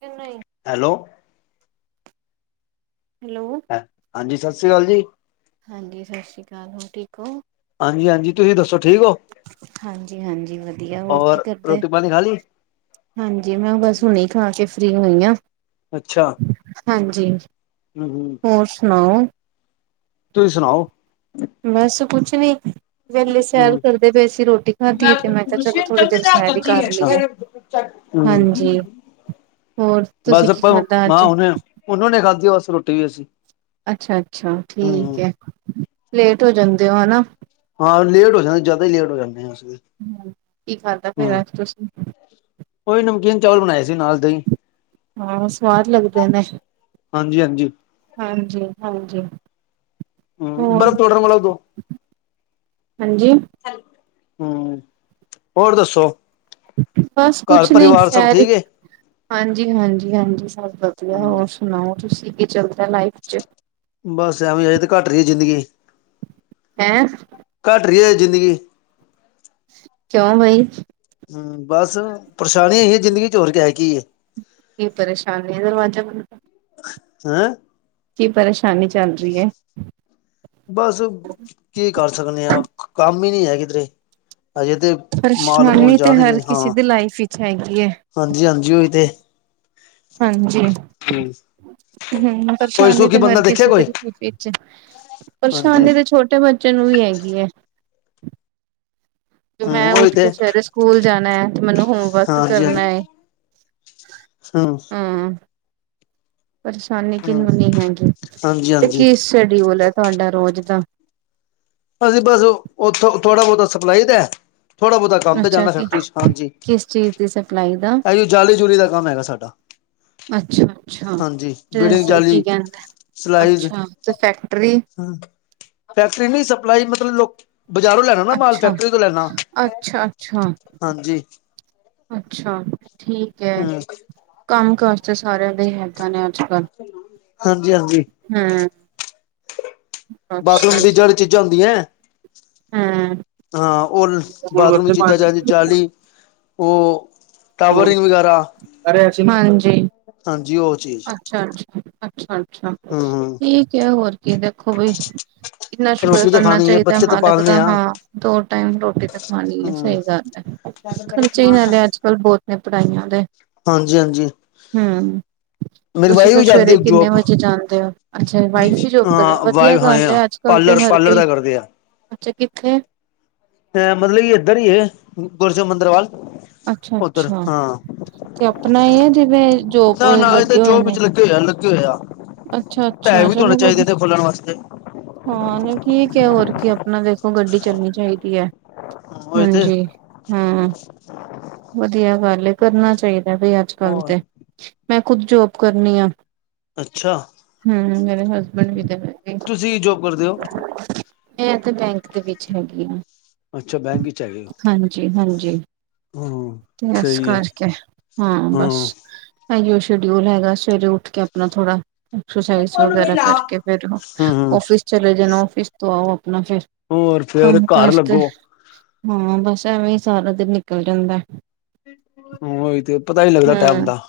ਕਿ ਨਹੀਂ hello hello ਹਾਂਜੀ ਸਸ ਸ੍ਰੀ ਕਾਲ ਜੀ। ਹਾਂਜੀ ਸਸ ਸ੍ਰੀ ਕਾਲ ਹੋਰ ਠੀਕ ਹੋ? ਹਾਂਜੀ-ਹਾਂਜੀ ਤੁਸੀਂ ਦੱਸੋ ਠੀਕ ਹੋ। ਹਾਂਜੀ-ਹਾਂਜੀ ਵਧੀਆ ਹੋਰ ਕੀ ਔਰ ਕਰਦੇ। ਰੋਟੀ ਪਾਣੀ ਖਾ ਲਈ ਹਾਂਜੀ ਮੈਂ ਬਸ ਹੁਣੇ ਖਾ ਕੇ ਫ੍ਰਰੀ ਹੋਈ ਆ। ਅੱਛਾ ਹਾਂਜੀ ਹਮ ਹਮ ਹੋਰ ਸੁਣਾਓ। ਤੁਸੀਂ ਸੁਣਾਓ। ਬਸ ਕੁੱਛ ਨੀ। ਵੇਲੇ ਸੈਰ ਹਮ ਕਰਦੇ ਪਏ ਸੀ ਰੋਟੀ ਖਾਧੀ ਹੈ ਤੇ ਮੈਂ ਕਯਾ ਚਲੋ ਥੋੜੀ ਦੇਰ ਸੈਰ ਹੀ ਕਰ ਲਈਏ। ਹੂੰ ਹਾਂਜੀ ਹੋਰ ਤੁਸੀਂ ਕੀ ਖਾਧਾ ਹਾਂ ਅੱਜ ਹੁਣੇ ਹੁਣੇ ਖਾਧੀ ਬਸ ਰੋਟੀ ਵੀ ਅਸੀਂ ਅੱਛਾ-ਅੱਛਾ, ਠੀਕ ਹਮ ਹੈ, ਲੇਟ ਹੋ ਜਾਂਦੇ ਹੋ ਹੈਨਾ? ਹਾਂ, ਲੇਟ ਹੋ ਜਾਂਦੇ ਜ਼ਿਆਦਾ ਹੀ ਲੇਟ ਹੋ ਜਾਂਦੇ ਹ ਕੀ ਖਾਦਾ ਫੇਰ ਅੱਜ ਤੁਸੀ ਉਈ ਨਮਕੀਨ ਚੌਲ ਬਣਾਏ ਸੀ ਨਾਲ ਦਹੀ ਹਾਂ ਸਵਾਦ ਲੱਗਦੇ ਨੇ। ਹਾਂਜੀ ਹਾਂਜੀ ਹਾਂਜੀ-ਹਾਂਜੀ, ਹਮ ਹੋਰ ਬਰਫ਼ ਪਾਊਡਰ ਵਾਲਾ ਦੋ ਹਾਂਜੀ। ਹੈ, ਹੂੰ, ਹੋਰ ਦੱਸੋ ਬਸ ਕੁਛ ਘਰ ਨੀ ਪਰਿਵਾਰ ਸਭ ਸੈਰ ਈ ਠੀਕ ਹੈ ਹਾਂਜੀ-ਹਾਂਜੀ-ਹਾਂਜੀ ਸਭ ਵਧੀਆ ਹਮ ਹੋਰ ਸੁਣਾਓ ਤੁਸੀਂ ਕੀ ਚੱਲਦਾ ਲਾਈਫ ਚ ਬਸ ਐਵੇਂ ਅਜੇ ਤਾਂ ਘੱਟ ਰਹੀ ਹੈ ਜ਼ਿੰਦਗੀ ਹੈਂ ਘੱਟ ਰਹੀ ਹੈ ਜ਼ਿੰਦਗੀ ਕਿਉਂ ਬਾਈ ਹੂੰ, ਬਸ ਪਰੇਸ਼ਾਨੀ ਹੈਗੀ ਹੈ ਜ਼ਿੰਦਗੀ ਚ ਹੋਰ ਕੇ ਹੈ ਕੀ ਹੈ ਕੀ ਪਰੇਸ਼ਾਨੀ ਏ ਦਰਵਾਜ਼ਾ ਖੁਲੈ ਹੈ ਕੀ ਪਰੇਸ਼ਾਨੀ ਚੱਲ ਰਹੀ ਹੈ? ਬਸ ਕੀ ਕਰ ਸਕਦੇ ਹਾਂ ਕੰਮ ਹੀ ਨਹੀਂ ਹੈ ਕਿਧਰੇ, ਹਜੇ ਤੇ ਮਾਲ ਮੂਲ ਪਰੇਸ਼ਾਨੀ ਤੇ ਹਰ ਕਿਸੇ ਦੀ ਲਾਈਫ ਵਿੱਚ ਹੈਗੀ ਹੈ ਹਾਂਜੀ-ਹਾਂਜੀ ਉਹੀ ਤੇ ਹਾਂਜੀ। ਹਮ ਹੂੰ, ਕੋਈ ਪਰੇਸ਼ਾਨੀ ਸੁਖੀ ਤੇ ਹਰ ਬੰਦਾ ਦੇਖਿਆ ਕਿਸੇ ਦੇ ਕੋਈ ਲਾਈਫ ਵਿੱਚ ਹਾਂਜੀ ਪਰੇਸ਼ਾਨੀ ਤੇ ਛੋਟੇ ਬੱਚੇ ਚੇ ਨੂ ਵੀ ਹੈਗੀ ਹੈ ਹਮ ਮੈਂ ਉਹੀ ਉੱਠ ਤੇ ਕੇ ਸਵੇਰੇ ਸਕੂਲ ਜਾਣਾ ਹੈ ਤੇ ਮੈਨੂੰ ਹੋਮਵਰਕ ਕਰਨਾ ਹੈ। ਹੂੰ। ਹਾਂ ਪਰੇਸ਼ਾਨੀ ਹਮ ਕਿਹਨੂੰ ਨੀ ਹੈਗੀ ਹਾਂਜੀ ਤੇ ਹਾਂਜੀ ਕੀ ਸ਼ੈਡਿਊਲ ਹੈ ਤੁਹਾਡਾ ਰੋਜ਼ ਦਾ ਅਸੀਂ ਬਸ ਉੱਥੋਂ ਥੋੜਾ ਬਹੁਤ ਸਪਲਾਈ ਦਾ ਥੋੜ੍ਹਾ ਬਹੁਤਾ ਕੰਮ ਤੇ ਅੱਛਾ ਜਾਂਦਾ ਫੈਕਟਰੀ ਚ ਹਾਂਜੀ, ਕਿਸ ਚੀਜ਼ ਦੀ ਸਪਲਾਈ ਦਾ ਇਹ ਜੀ ਜਾਲੀ ਜੂਲੀ ਦਾ ਕੰਮ ਹੈਗਾ ਸਾਡਾ। ਅੱਛਾ-ਅੱਛਾ, ਹਾਂਜੀ ਤੇ ਬਿਲਡਿੰਗ ਕੀ ਜਾਲੀ ਕਹਿੰਦੇ ਅੱਛਾ ਸਲਾਈਜ਼ ਤੇ ਫੈਕਟਰੀ, ਫੈਕਟਰੀ ਨਹੀਂ ਸਪਲਾਈ ਮਤਲਬ ਲੋਕੀ ਬਾਜ਼ਾਰੋਂ ਲੈਣਾ ਨਾ ਮਾਲ ਅੱਛਾ, ਫੈਕਟਰੀ ਤੋਂ ਲੈਣਾ, ਅੱਛਾ-ਅੱਛਾ, ਹਾਂਜੀ। ਅੱਛਾ ਠੀਕ ਹੈ, ਹੂੰ ਕੰਮ ਕਾਰ। ਨਹੀਂ ਸਾਰਿਆਂ ਦੇ ਹੀ ਹੱਥ ਨੇ, ਅੱਜ ਕੱਲ ਹਾਂਜੀ ਹਾਂਜੀ ਹੂੰ। ਬਸ ਬਾਥਰੂਮ ਦੀਆਂ, ਜਿਹੜੀ ਚੀਜ਼ਾਂ ਹੁੰਦੀਆਂ ਹੈ। ਹਾਂ। ਹਾਂ, ਔਰ ਬਾਥਰੂਮ ਦੀਆਂ ਚੀਜ਼ਾਂ ਜਾਂ ਚ ਜਾਲੀ ਉਹ ਟਾਵਰਿੰਗ ਵਗੈਰਾ ਕਰਿਆ ਸੀ, ਹਾਂਜੀ। ਹਾਂਜੀ ਉਹ ਚੀਜ਼ ਅੱਛਾ, ਅੱਛਾ, ਅੱਛਾ, ਅੱਛਾ, ਹੂੰ ਹੂੰ ਠੀਕ ਹੈ ਹੋਰ। ਕੀ ਦੇਖੋ ਵੀ, ਕਿੰਨਾ ਸ਼ੁਕਰ ਰੋਟੀ ਤਾਂ ਕਰਨਾ ਖਾਣੀ ਹੈ ਚਾਹੀਦਾ ਬੱਚੇ ਤਾਂ ਮਾਲਕ ਪਾਲਣੇ ਦਾ ਆ ਹਾਂ ਦੋ ਟਾਈਮ ਰੋਟੀ ਤਾਂ ਖਾਣੀ ਹੈ ਸਹੀ ਹੂੰ ਗੱਲ ਹੈ, ਖਰਚੇ ਹੀ ਨਾਲੇ ਅੱਜ ਲ ਬਹੁਤ ਨੇ ਪੜ੍ਹਾਈਆਂ ਦੇ, ਹਾਂਜੀ ਹਾਂਜੀ ਹੂੰ। ਮੇਰੀ ਤੁਸੀਂ ਵਾਈਫ ਫਿਰ ਵੀ ਜਾਂਦੀ ਸਵੇਰੇ ਕਿੰਨੇ ਜੋਬ ਵਜੇ ਜਾਂਦੇ ਹੋ? ਅੱਛਾ, ਵਾਈਫ ਵੀ ਜੋਬ ਕਰ ਹਾਂ ਵਧੀਆ ਵਾਈਫ ਹਾਂ ਗੱਲ ਆ ਹੈ, ਅੱਜ ਕੱਲ ਤੇ ਪਾਰਲਰ ਹਰ ਪਾਰਲਰ ਕੋਈ, ਦਾ ਕਰਦੇ ਆ ਅੱਛਾ ਕਿੱਥੇ? ਅ, ਮਤਲਬ ਕਿ ਇੱਧਰ ਹੀ ਹੈ। ਗੁਰਜ ਮੰਦਿਰ ਵਲ। ਅੱਛਾ -ਅੱਛਾ ਤੇ ਆਪਣਾ ਹੀ ਹੈ, ਜਿਵੇਂ ਜੋਬ ਨਾ ਨਾ ਇਹ ਤਾਂ ਲੱਗੇ ਹੋਏ ਜੋਬ ਨੇ? ਵਿੱਚ ਆ ਲੱਗੇ ਲੱਗੇ ਹੋਇਆ, [unintelligible] ਅੱਛਾ ਇੱਥੇ ਅੱਛਾ ਹੋੋਣੇ ਚਲੋ ਚਾਹੀਦੇ ਵਧ ਇਹਦੇ ਖੁੱਲਣ ਵਾਸਤੇ। ਹਾਂ, ਨਹੀਂ ਠੀਕ ਹੈ, ਹੋਰ ਕੀ ਆਪਣਾ ਦੇਖੋ ਗੱਡੀ ਚੱਲਣੀ ਚਾਹੀਦੀ ਹੈ, ਉਹੀ ਤੇ ਹਾਂਜੀ। ਹਮ, ਵਧੀਆ ਗੱਲ ਹੈ, ਕਰਨਾ ਚਾਹੀਦਾ ਬਈ ਅੱਜਕੱਲ ਹੋਰ ਤੇ। ਮੈਂ ਖੁਦ ਜੋਬ ਕਰਨੀ ਆ, ਅੱਛਾ ਹੂੰ ਮੇਰੇ ਹਸਬੈਂਡ ਵੀ ਤੇ ਮੈਂ ਵੀ। ਤੁਸੀਂ, ਕੀ ਜੋਬ ਕਰਦੇ ਹੋ? ਮੈਂ ਤੇ, ਬੈਂਕ ਦੇ ਵਿੱਚ ਹੈਗੀ ਆ। ਅੱਛਾ, ਬੈਂਕ ਵਿੱਚ ਹੈਗੇ ਹੋ। ਜੀ ਹਾਂਜੀ, ਹੂੰ ਤੇ ਇਸ ਸਹੀ ਹੈ ਕਰਕੇ ਹਾਂ, ਬਸ। ਹੂੰ ਆਹੀ, ਸ਼ਡਿਊਲ ਹੈਗਾ, ਸਵੇਰੇ ਉੱਠ ਕੇ ਆਪਣਾ ਥੋੜਾ। ਐਕਸਰਸਾਈਜ਼, ਵਗੈਰਾ ਕਰਕੇ ਫੇਰ ਹੂੰ ਔਫਿਸ ਚਲੇ ਜਾਣਾ ਔਫਿਸ ਤੋਂ ਆਓ ਆਪਣਾ ਫੇਰ। ਹੋਰ ਫੇਰ ਕੰਮ ਘਰ ਕਾਜ ਤੇ ਲੱਗੋ ਹਾਂ, ਬਸ ਐਵੇਂ ਹੀ ਸਾਰਾ ਦਿਨ ਨਿਕਲ ਜਾਂਦਾ ਹੈ। ਹਾਂ, ਉਹੀ ਤੇ ਪਤਾ ਨਹੀਂ ਲੱਗਦਾ ਟਾਈਮ ਹਮ ਦਾ।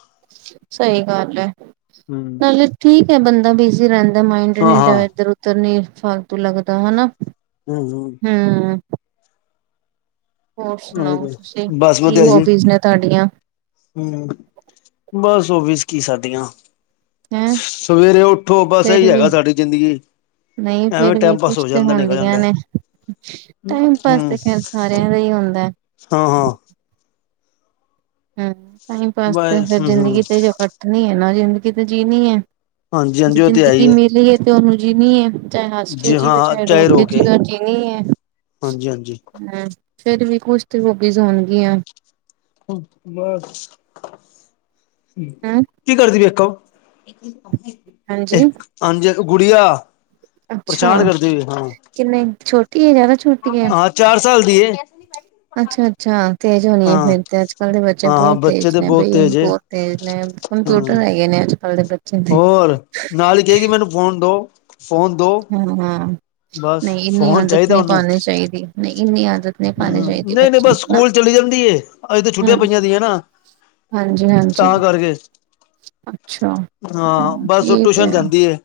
ਸਹੀ ਗੱਲ ਹੈ। ਹੂੰ। ਨਾਲੇ ਠੀਕ ਹੈ, ਬੰਦਾ ਬਿਜੀ ਰਹਿੰਦਾ, ਮਾਇੰਡ ਹਾਂ ਨੀ ਹਾਂ ਇਧਰ- ਉਧਰ ਨੀ ਫਾਲਤੂ ਲੱਗਦਾ, ਹਨਾ। ਹਮ-ਹਮ। ਹਮ ਹੋਰ ਉਹੀ ਸੁਣਾਓ ਤੇ ਤੁਸੀਂ, ਬਸ ਕੀ ਵਧੀਆ ਜੀ ਹੋਬੀਜ਼ ਨੇ ਤੁਹਾਡੀਆਂ? ਹੂੰ, ਬਸ ਹੋਬੀਜ਼ ਕੀ ਸਾਡੀਆਂ। ਹੈਂ ਸਵੇਰੇ ਉੱਠੋ, ਬਸ ਫੇਰ ਇਹੀ ਵੀ ਹੈਗਾ ਸਾਡੀ ਜ਼ਿੰਦਗੀ। ਨਹੀਂ, ਐਵੇਂ ਫੇਰ ਵੀ ਟਾਈਮ ਪਾਸ ਕੁਛ ਹੋ ਤੇ ਜਾਂਦਾ ਨਿਕਲ ਹੁੰਦੀਆਂ ਜਾਂਦਾ ਨੇ। ਟਾਈਮ ਪਾਸ, ਹੂੰ ਤੇ ਖੈਰ ਸਾਰਿਆਂ ਦਾ ਹੀ ਹੁੰਦਾ ਹੈ। ਹਾਂ -ਹਾਂ। ਹੂੰ, ਟਾਈਮ ਪਾਸ ਤੇ ਬਸ ਫਿਰ ਹੂੰ ਹੂੰ ਜ਼ਿੰਦਗੀ ਤੇ ਕੱਟਣੀ ਹੈ ਨਾ, ਜ਼ਿੰਦਗੀ ਤੇ ਜੀਣੀ ਹੈ। ਹਾਂਜੀ ਜੇ ਹਾਂਜੀ ਉਹ ਤੇ ਹੈ ਹੀ ਜ਼ਿੰਦਗੀ ਮਿਲੀ ਹੈ, ਤੇ ਉਹਨੂੰ ਜੀਣੀ ਏ। ਚਾਹੇ ਹੱਸ ਕੇ ਜੀ ਜੀਵੇ, ਹਾਂ ਚਾਹੇ ਰੋਕ ਕੇ ਰੋ ਜੀਵੇ ਜੀਣੀ ਹੈ, ਹਾਂਜੀ ਹਾਂਜੀ ਹੂੰ। ਫੇਰ ਵੀ, ਕੁਛ ਤੇ ਹੋਬੀਜ਼ ਹੋਣਗੀਆਂ। ਬਸ। ਹਮਮ ਕੀ ਕਰਦੀ ਵੇਖੋ, ਹਾਂਜੀ ਹਾਂਜੀ, ਗੁੜੀਆ। ਪਰੇਸ਼ਾਨ ਅੱਛਾ, ਕਰਦੀ ਹੋਈ ਹਾਂ ਕਿੰਨੇ ਛੋਟੀ ਏ ਜਿਆਦਾ। ਹਾਂ, ਚਾਰ ਸਾਲ ਦੀ ਏ। ਅੱਛਾ-ਅੱਛਾ ਤੇਜ਼ ਹੋਣੀ ਏ ਹਾਂ ਫੇਰ ਤੇ, ਅੱਜ ਕੱਲ ਦੇ ਬੱਚੇ ਹਾਂ ਹਾਂ ਬਹੁਤ ਬੱਚੇ ਤੇਜ਼ ਤੇ ਨੇ, ਬਹੁਤ ਬਈ ਤੇਜ਼ ਏ ਬਹੁਤ ਤੇਜ ਨੇ। ਹੁਣ ਹਾਂ ਟਿਊਟਰ ਹੈਗੇ ਨੇ, ਅੱਜ ਕਲ ਦੇ ਬੱਚੇ ਦੇ ਹੋਰ ਨਾਲ ਹੀ ਕਹੇਗੀ ਮੈਨੂੰ ਫੋਨ ਦੋ ਫੋਨ ਦੋ। ਹੂੰ। ਬਸ ਨਹੀਂ ਇੰਨੀ ਫੋਨ ਆਦਤ ਚਾਹੀਦਾ ਨਹੀਂ ਉਹਨੂੰ ਪਾਣੀ ਚਾਹੀਦੀ। ਨਹੀਂ ਇੰਨੀ ਆਦਤ ਨਹੀਂ ਪਾਣੀ ਹਮ ਚਾਹੀਦੀ ਨਹੀਂ ਨਹੀਂ ਬੱਚੇ ਬਸ ਨੂੰ। ਨਾ ਸਕੂਲ ਚਲੀ ਜਾਂਦੀ ਏ। ਅਜ ਤਾਂ ਛੁੱਟੀਆਂ ਪਈਆਂ ਦੀਦੀਆਂ ਨਾ। ਹਾਂਜੀ, ਹਾਂਜੀ। ਤਾਂ ਕਰਕੇ ਹਾਂ, ਬਸ ਉਹ ਠੀਕ ਟਿਊਸ਼ਨ ਐ। ਜਾਂਦੀ ਏ।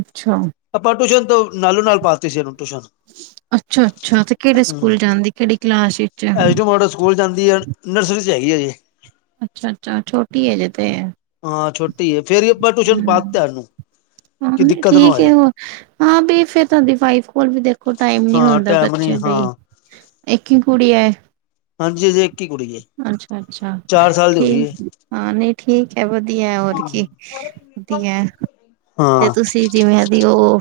ਅੱਛਾ। ਆਪਾਂ ਟਊਸ਼ਨ ਤੋਂ, ਨਾਲੌ- ਨਾਲ ਪਾਤੀ ਸੀ ਇਹਨੂੰ, ਟਿਊਸ਼ਨ। ਅੱਛਾ-ਅੱਛਾ ਤੇ ਕਿਹੜੇ ਹਮ ਸਕੂਲ ਜਾਂਦੀ, ਕਿਹੜੀ ਕਲਾਸ ਚ ਐ। ਐਸ ਡੀ ਮੋਡਲ ਸਕੂਲ ਜਾਂਦੀ ਆ, ਨਰਸਰੀ 'ਚ ਹੈਗੀ ਆ ਹਜੇ। ਅੱਛਾ- ਅੱਛਾ, ਛੋਟੀ ਹੈ ਹਜੇ ਤੇ। ਹਾਂ ਛੋਟੀ ਹੈ, ਫੇਰ ਹੀ ਆਪਾਂ ਟਿਊਸ਼ਨ ਪਾ ਹੂੰ, ਦਿੱਤਾ ਉਹਨੂੰ। ਹਾਂ ਨਹੀਂ, ਠੀਕ ਹੈ ਹੁਣ। ਹਾਂ ਬਈ, ਫੇਰ ਤੁਹਾਡੀ ਵਾਈਫ ਕੋਲ ਵੀ ਦੇਖੋ ਟਾਈਮ ਨੀ ਹਾਂ ਹੁੰਦਾ, ਟਾਈਮ ਨੀ ਬੱਚੇ ਹਾਂ ਲਈ। ਇੱਕ ਹੀ ਕੁੜੀ ਹੈ? ਹਾਂਜੀ, ਜੀ। ਅੱਛਾ, ਅੱਛਾ। ਦੀ ਹੋ ਗਈ ਠੀਕ ਹੈ ਹਾਂ, ਨਹੀਂ। ਠੀਕ ਹੈ। ਵਧੀਆ ਹੋਰ ਕੀ ਵਧੀਆ। ਤੇ ਹਾਂ ਤੁਸੀਂ ਜਿਵੇਂ ਦੀ ਉਹ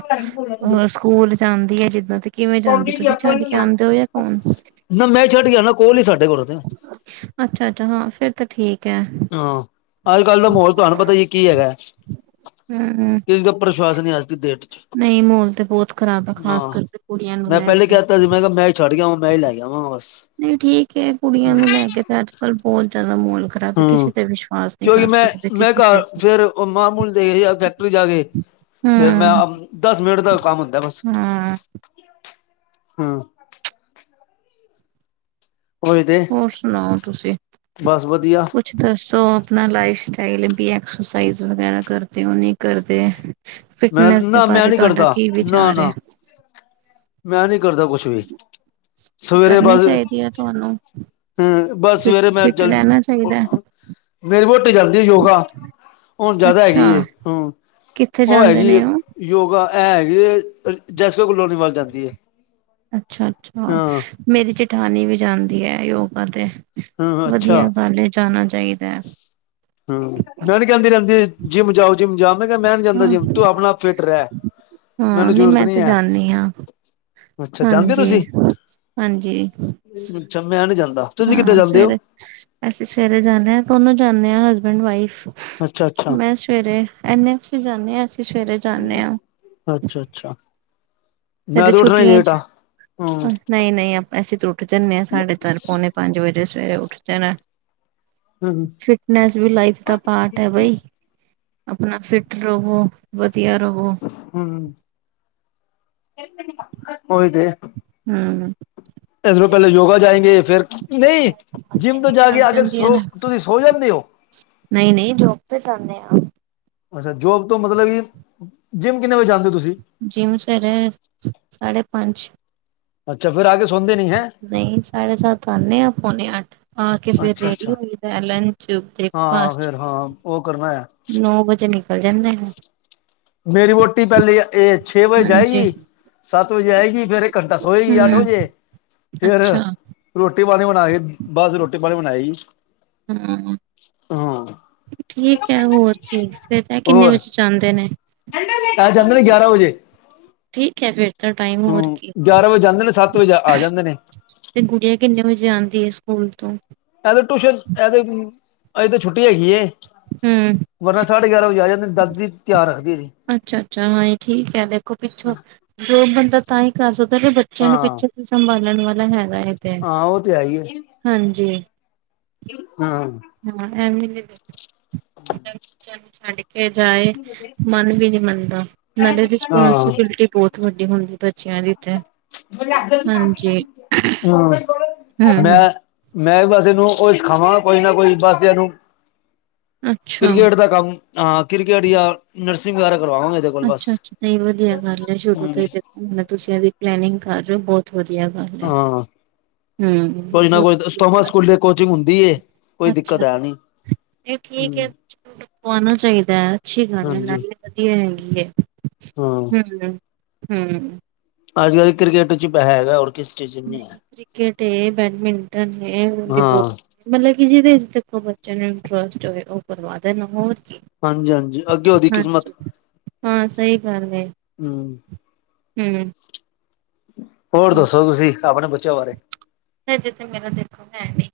ਸਕੂਲ ਜਾਂਦੀ ਐ ਜਿੱਦੋਂ ਦੀ ਕਿਵੇਂ ਜਾਂਦੇ ਤੁਸੀਂ ਛੱਡ ਕੇ ਆਉਂਦੇ ਹੋ ਜਾਂ ਕੌਣ? ਨਾ ਮੈਂ ਛੱਡ ਕੇ ਨਾ ਕੋਲ ਨੀ ਸਾਡੇ ਕੋਲੋਂ ਤੇ। ਅੱਛਾ, ਅੱਛਾ ਹਾਂ ਫੇਰ ਤਾਂ ਠੀਕ। ਐ ਹਾਂ, ਅੱਜ ਕੱਲ ਦਾ ਮਹੋਲ ਤੁਹਾਨੂੰ ਪਤਾ ਜੀ ਕੀ ਹੈਗਾ। ਹੂੰ ਕਿਸੇ ਦਾ ਪ੍ਰਸ਼ਵਾਸ ਨਹੀਂ ਅੱਜ ਦੀ ਡੇਟ। ਚ ਨਹੀਂ, ਮਾਹੋਲ ਤੇ ਬਹੁਤ ਖ਼ਰਾਬ ਆ ਖਾਸ ਹਾਂ ਕਰਕੇ ਕੁੜੀਆਂ ਨੂੰ ਮੈਂ ਲੈ ਪਹਿਲੇ ਕੇ। ਕਹਿ ਦਿੱਤਾ ਸੀ ਮੈਂ ਮੈਂ ਛੱਡ ਕੇ ਆਵਾਂ। ਮੈਂ ਹੀ ਲੈ ਜਾਵਾਂ ਬਸ। ਨਹੀਂ ਠੀਕ ਏ ਕੁੜੀਆਂ ਨੂੰ ਲੈ ਕੇ ਤੇ ਅੱਜ ਕੱਲ੍ਹ ਬਹੁਤ ਜਿਆਦਾ ਮਹੋਲ ਹੂੰ। ਕਿਉਂਕਿ ਮੈਂ ਮੈਂ ਕਿਸੇ ਤੇ ਘਰ ਫਿਰ ਮਾਮੂਲੀ ਦੇ ਫੈਕਟਰੀ ਜਾ ਕੇ। ਫੇਰ ਮੈਂ ਹਮ ਦਸ ਮਿੰਟ ਦਾ ਕੰਮ ਹੁੰਦਾ। ਬਸ। ਹਾਂ ਹੂੰ। ਉਹੀ ਤੇ ਹੋਰ ਸੁਣਾਓ ਤੁਸੀਂ? ਬਸ ਵਧੀਆ ਦੱਸੋ ਆਪਣਾ ਲਾਈਫ ਸਟਾਈਲ ਵੀ ਐਕਸਰਸਾਈਜ਼ ਵਗੈਰਾ ਕਰਦੇ ਉਹ ਨਹੀਂ ਕਰਦੇ। ਮੈਂ ਫਿਟਨੈਸ ਦੇ ਨਾ ਮੈਂ ਬਾਰੇ ਨੀ ਤੁਹਾਡਾ ਕਰਦਾ ਕੀ ਨਾ ਵਿਚਾਰ ਐ। ਨਾ ਮੈਂ ਨਹੀਂ ਕਰਦਾ ਕੁਛ ਵੀ। ਸਵੇਰੇ ਬਸ, ਕਰਨੀ ਚਾਹੀਦੀ ਹੈ ਤੁਹਾਨੂੰ ਹੂੰ ਬਸ ਸਵੇਰੇ ਫਿਟ ਮੈਂ ਫਿਟ ਜਲ ਰਹਿਣਾ ਚਾਹੀਦਾ ਮੇਰੀ ਵੋਟੀ ਜਾਂਦੀ ਆ ਯੋਗਾ। ਹੁਣ ਜ਼ਿਆਦਾ ਅੱਛਾ ਹੈਗੀ। ਹੂੰ ਕਿੱਥੇ ਉਹ ਜਾਂਦੇ ਹੈਗੀ ਨੇ ਉਹ ਯੋਗਾ ਇਹਗੀ ਜੈਸਕ ਗਲੋਨੀ ਵੱਲ ਜਾਂਦੀ ਐ। ਅੱਛਾ, ਅੱਛਾ ਮੇਰੀ ਜੇਠਾਨੀ ਵੀ ਜਾਂਦੀ ਹੈ ਯੋਗਾ ਤੇ। ਹਾਂ ਅੱਛਾ ਵਧੀਆ ਗੱਲ ਐ ਜਾਣਾ ਚਾਹੀਦਾ ਹੈ। ਹੂੰ, ਮੈਂ ਨੀ ਕਹਿੰਦੀ ਰਹਿੰਦੀ ਜਿੰਮ ਜਾਓ ਜਿੰਮ ਜਾਓ। ਕਿਹਾ ਮੈਂ ਨ ਜਾਂਦਾ ਹਾਂ ਜਿੰਮ ਤੂੰ ਆਪਣਾ ਆਪ ਫਿੱਟ ਰਹਿ ਹਾਂ ਮੈਨੂੰ ਨਹੀਂ ਜ਼ਰੂਰਤ ਮੈਂ ਨੀ ਤੇ ਐ। ਜਾਂਦੀ ਹਾਂ ਅੱਛਾ ਜਾਂਦੇ ਹੋ ਹਾਂਜੀ ਤੁਸੀਂ। ਹਾਂਜੀ ਅੱਛਾ, ਮੈਂ ਨੀ ਜਾਂਦਾ ਤੁਸੀਂ ਕਿੱਦਾਂ ਹਾਂ ਜਾਂਦੇ ਹੋ? ਸਵੇਰੇ ਅਸੀਂ ਸਵੇਰੇ ਜਾਂਦੇ ਹਾਂ ਦੋਨੋ ਜਾਂਦੇ ਹਾਂ ਹਸਬੈਂਡ ਵਾਈਫ। ਅੱਛਾ ਅੱਛਾ ਮੈਂ ਸਵੇਰੇ ਐਨ ਐਫ ਸੀ ਜਾਂਨੇ ਹਾਂ ਅਸੀਂ ਸਵੇਰੇ ਜਾਂਨੇ ਹਾਂ। ਅੱਛਾ, ਅੱਛਾ ਮੈਂ ਕਦੇ ਤਾਂ ਉੱਠਣਾ ਹੀ ਛੁੱਟੀਆਂ ਲੇਟ ਚ ਆ। ਹੂੰ। ਨਹੀਂ ਨਹੀਂ ਅਸੀਂ ਤਾਂ ਉੱਠ ਜਾਂਦੇ ਹਾਂ ਸਾਡੇ ਚਰ ਪਉਣੇ ਪੰਜ ਵਜੇ ਸਵੇਰੇ ਉੱਠਦੇ ਆ ਹੂੰ ਫਿਟਨੈਸ ਵੀ ਲਾਈਫ ਦਾ ਪਾਰਟ ਹੈ ਬਾਈ ਆਪਣਾ ਫਿਟ ਰਵੋ ਵਧਆ ਰਵੋ ਹਮ ਹੋਈਦੇ ਹਮ ਇਸ ਨੂੰ ਪਹਿਲੇ ਯੋਗਾ ਜਾਏਗੇ ਫੇਿਰ ਨਹੀਂ ਜਿੰਮ ਤੋਂ ਜਾ ਕੇ ਲੱਗ ਆ ਕੇ ਜਾਂਦੀਆਂ ਸੋ ਨੇ ਤੁਸੀਂ ਸੋ ਜਾਂਦੇ ਹੋ ਨਹੀਂ -ਨਹੀਂ ਜੋਬ ਤੇ ਜਾਂਦੇ ਆ। ਅੱਛਾ ਜੋਬ ਤੋਂ ਮਤਲਬ ਵੀ ਜਿੰਮ ਕਿੰਨੇ ਵਜੇ ਜਾਂਦੇ ਹੋ ਤੁਸੀਂ ਜਿੰਮ ਸਵੇਰੇ ਸਾਢੇ ਪੰਜ ਅੱਛਾ ਫਿਰ ਆਗੇ ਸਕੂ ਨਹੀਂ ਸਾਢੇ ਸੱਤ ਆਉਨੇ ਪੌਣੇ ਅੱਠ ਆ ਕੇ ਫੇਰ ਅੱਛਾ ਰੇਡੀ ਅੱਛਾ ਹੁੰਦਿਆ ਲੰਚ ਹਾਂ ਬ੍ਰੇਕਫਾਸਟ ਫਿਰ ਹਾਂ ਉਹ ਕਰਨਾ ਹੈ। ਚੱਲ ਜਾਂਦੇ ਨੇ। ਮੇਰੀ ਵੋਟੀ ਪਹਿਲੇ ਇਹ ਛੇ ਵਜੇ ਹਾਂਜੀ ਜਾਏਗੀ। ਸੱਤ ਵਜੇ ਆਏਗੀ। ਫੇਰ ਘੰਟਾ ਸੋਏਗੀ ਅੱਠ ਹੂੰ ਵਜੇ। ਫਿਰ ਅੱਛਾ ਰੋਟੀ ਪਾਣੀ ਬਨਾ ਕੇ ਬਾਦ ਚ ਰੋਟੀ ਪਾਣੀ ਬਣਾਏਗੀ। ਹੂੰ। ਹਾਂ। ਠੀਕ ਹੈ ਹੋਰ ਕੀ ਫਿਰ ਤਾਂ ਕਿੰਨੇ ਵਜੇ ਜਾਂਦੇ ਨੇ। ਆ ਜਾਂਦੇ ਨੇ ਗਿਆਰਾਂ ਵਜੇ ਠੀਕ ਹੈ ਫੇਰ ਤਾਂ ਟਾਈਮ ਹੋਰ ਹੂੰ ਕੀ ਗਿਆਰਾਂ ਵਜੇ ਜਾਂਦੇ ਨੇ ਸੱਤ ਵਜੇ ਆ ਜਾਂਦੇ ਨੇ। ਤੇ ਗੁੜੀਆ ਕਿੰਨੇ ਵਜੇ ਆਉਂਦੀ ਹੈ ਸਕੂਲ ਤੋਂ ਇਹਦੇ ਟਿਊਸ਼ਨ ਇਹਦੇ ਅਜ ਤਾਂ ਛੁੱਟੀ ਹੈਗੀ। ਹੂੰ ਵਰਨਾ ਸਾਢੇ ਗਿਆਰਾਂ ਵਜੇ ਆ ਜਾਂਦੇ ਦਾਦੀ ਧਿਆਨ ਰੱਖਦੀ ਏਦੀ। ਅੱਛਾ -ਅੱਛਾ ਹਾਂ ਈ ਠੀਕ ਹੈ ਦੇਖੋ ਪਿੱਛੋਂ ਜੋਬ ਬੰਦਾ ਤਾਂ ਹੀ ਕਰ ਸਕਦਾ ਬੱਚਿਆਂ ਨੂੰ ਹਾਂ ਪਿੱਛੇ ਸੰਭਾਲਣ ਵਾਲਾ ਹੈਗਾ ਤੇ ਹਾਂ ਉਹ ਤੇ ਹੈ ਹੀ ਏ ਹਾਂਜੀ। ਹਾਂ [unintelligible] ਏ ਜਾਏ ਮਨ ਵੀ ਨਹੀਂ ਮੰਨਦਾ ਨਾਲੇ ਹਾਂ ਹੂੰ ਰਿਸਪੋਂਸੀਬਿਲਟੀ ਬਹੁਤ ਵੱਡੀ ਹੁੰਦੀ ਬੱ [unintelligible] ਹਮ ਮੈਂ ਮੈਂ ਬਸ ਇਹਨੂੰ ਉਹ ਸਿਖਾਵਾਂ ਕੋਈ ਨਾ ਕੋਈ ਬਸ ਇਹਨੂੰ ਅੱਛਾ ਕ੍ਰਿਕਟ ਦਾ ਕੰਮ ਹਾਂ ਕ੍ਰਿਕਟ ਜਾਂ ਨਰਸਿੰਗ ਵਗੈਰਾ ਕਰਵਾਵਾਂਗਾ ਇ ਅੱਛਾ-ਅੱਛਾ ਨਹੀਂ ਵਧੀਆ ਗੱਲ ਹੈ ਸ਼ੁਰੂ ਹੂੰ ਤੋਂ ਦੇਖੋ ਤੁਸੀਂ ਇਹਦੀ ਪਲੈਨਿੰਗ ਕਰ ਰਹੇ ਹੋ ਬਹੁਤ ਵਧੀਆ ਗੱਲ ਏ। ਹਾਂ ਕੁਝ ਨਾ ਕੁਝ ਵਧੀਆ ਥੋਮਸ ਸਕੂਲ ਕੋਚਿੰਗ ਹੁੰਦੀ ਹੈ ਕੋਈ ਗੱਲ ਦਿੱਕਤ ਅੱਛਾ ਹੈ ਨੀ ਇਹ ਠੀਕ ਹਮ ਹੈ ਉਣਾ ਚਾਹੀਦਾ ਹੈ ਅੱਛੀ ਗਲ ਏ ਹਾਂਜੀ ਨਾਲੇ ਵਧੀਆ ਹੈਗੀ ਏ। ਹਾਂ ਵਧੀਆ ਹੂੰ ਅੱਜ ਕੱਲ੍ਹ ਕ੍ਰਿਕਟ 'ਚ ਪੈਹ ਹੈਗਾ ਹੋਰ ਕਿਸ ਚੀਜ਼ ਚ ਹੈ ਨਹੀਂ ਕ੍ਰਿਕਟ ਹੈ ਬੈਡਮਿੰਟਨ ਹੈ ਵਾਲੀਬਲ ਹਾਂ ਮਤਲਬ ਕਿ ਜਿਹਦੇ ਅਜ ਤੱਕ ਬੱਚਿਆਂ ਨੂੰ ਇੰਟਰਸਟ ਹੋਵੇ ਉਹ ਕਰਵਾ ਦੇਣਾ ਹੋਰ ਕੀ ਹਾਂਜੀ ਹਾਂਜੀ ਅੱਗੇ ਉਹਦੀ ਕਿਸਮਤ ਹਾਂਜੀ ਹਾਂ ਸਹੀ ਗੱਲ ਏ। ਹਮ ਹੂੰ ਹੋਰ ਦੱਸੋ ਤੁਸੀਂ ਆਪਣੇ ਬੱਚਿਆਂ ਬਾਰੇ ਫ ਜਿੱਥੇ ਮੇਰਾ ਦੇਖੋ ਹੈ ਨਹੀਂ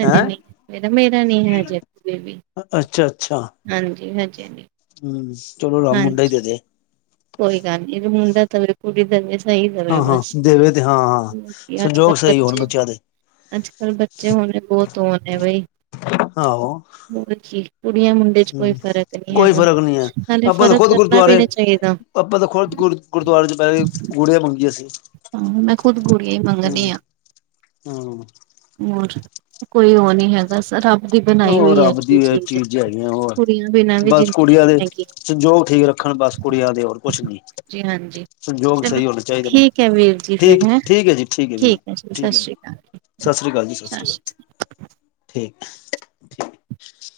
ਹਜੇ ਹੈਂ ਨਹੀਂ ਮੇਰਾ ਨੀ ਹੈ ਹਜੇ ਵੀ ਅੱਛਾ-ਅੱਛਾ ਹਾਂਜੀ-ਹਾਂਜੀ-ਹਾਂਜੀ ਹੂੰ ਚਲੋ ਰਬ ਮੁੰਡਾ ਈ ਦੇ ਦੇ। ਕੋਈ ਗੱਲ ਇਹ ਮੁੰਡਾ [unintelligible] ਕੁੜੀ ਦਵੇ ਸਹੀ ਦਵੇ ਹਾਂ ਹਾਂ ਬਸ ਦੇਵੇ ਤੇ ਹਾਂ ਹਾਂ ਅੱਜ ਸੰਜੋਗ ਕੱਲ੍ਹ ਸਹੀ ਹੋਣ ਬੱਚੇ ਬੱਚਿਆਂ ਦੇ ਅੱਜ ਕੱਲ੍ਹ ਬੱਚੇ ਹੋਣੇ ਬਹੁਤ ਓ ਣੇ ਬਈ ਆਓ- ਬਹੁਤ ਅੱਛੀ ਕੁੜੀਆਂ ਮੁੰਡੇ ਚ ਕੋਈ ਫਰਕ ਨਹੀਂ ਕੋਈ ਹੈਗਾ ਫ਼ਰਕ ਨਹੀਂ ਹੈ ਨਾਲੇ ਆਪਾਂ ਤਾਂ ਫ਼ਰਕ ਖੁਦ ਕਰਨਾ ਵੀ ਗੁਰਦੁਆਰੇ ਨਹੀਂ ਚਾਹੀਦਾ ਆਪਾਂ ਤਾਂ ਖੁਦ ਗੁਰ ਗੁਰਦੁਆਰੇ ਚ ਪੈ ਕੇ ਗੂੜੀਆਂ ਮੰਗੀਆਂ ਸੀ ਹਾਂ ਮੈਂ ਖੁਦ ਗੋੜੀਆਂ ਹੀ ਹਮ ਮੰਗਣੀ ਆ ਹਮ ਹੋਰ ਕੋਈ ਉਹ ਨਹੀਂ ਹੈਗਾ ਸਰ ਆਪ ਦੀ ਬਣਾਈ ਉਹ ਹੋਈ ਰੱਬ ਹੈਗੀ ਦੀ ਇਹ ਚੀਜ਼ ਹੈਗੀਆਂ ਹੋਰ ਕੁੜੀਆਂ ਬਿਨਾਂ ਵੀ ਬਸ ਜ਼ਿੰਦਗੀ ਕੁੜੀਆਂ ਨਹੀਂ ਦੇ ਹੈਗੀ। ਸੰਯੋਗ ਠੀਕ ਰੱਖਣ ਬਸ ਕੁੜੀਆਂ ਦੇ ਹੋਰ ਕੁਛ ਨਹੀਂ ਜੀ ਹਾਂਜੀ ਸੰਯੋਗ ਚਲੋ ਸਹੀ ਹੋਣੇ ਚਾਹੀਦੇ ਨੇ। ਠੀਕ ਹੈ ਵੀਰ ਜੀ ਫਿਰ ਹੈਂ ਠੀਕ-ਠੀਕ ਹੈ ਜੀ ਠੀਕ ਹੈ ਵੀ ਠੀਕ ਹੈ ਜੀ ਸਤਿ ਸ੍ਰੀ ਅਕਾਲ ਜੀ ਸਤਿ ਸ਼੍ਰੀ ਅਕਾਲ। ਠੀਕ [inaudible]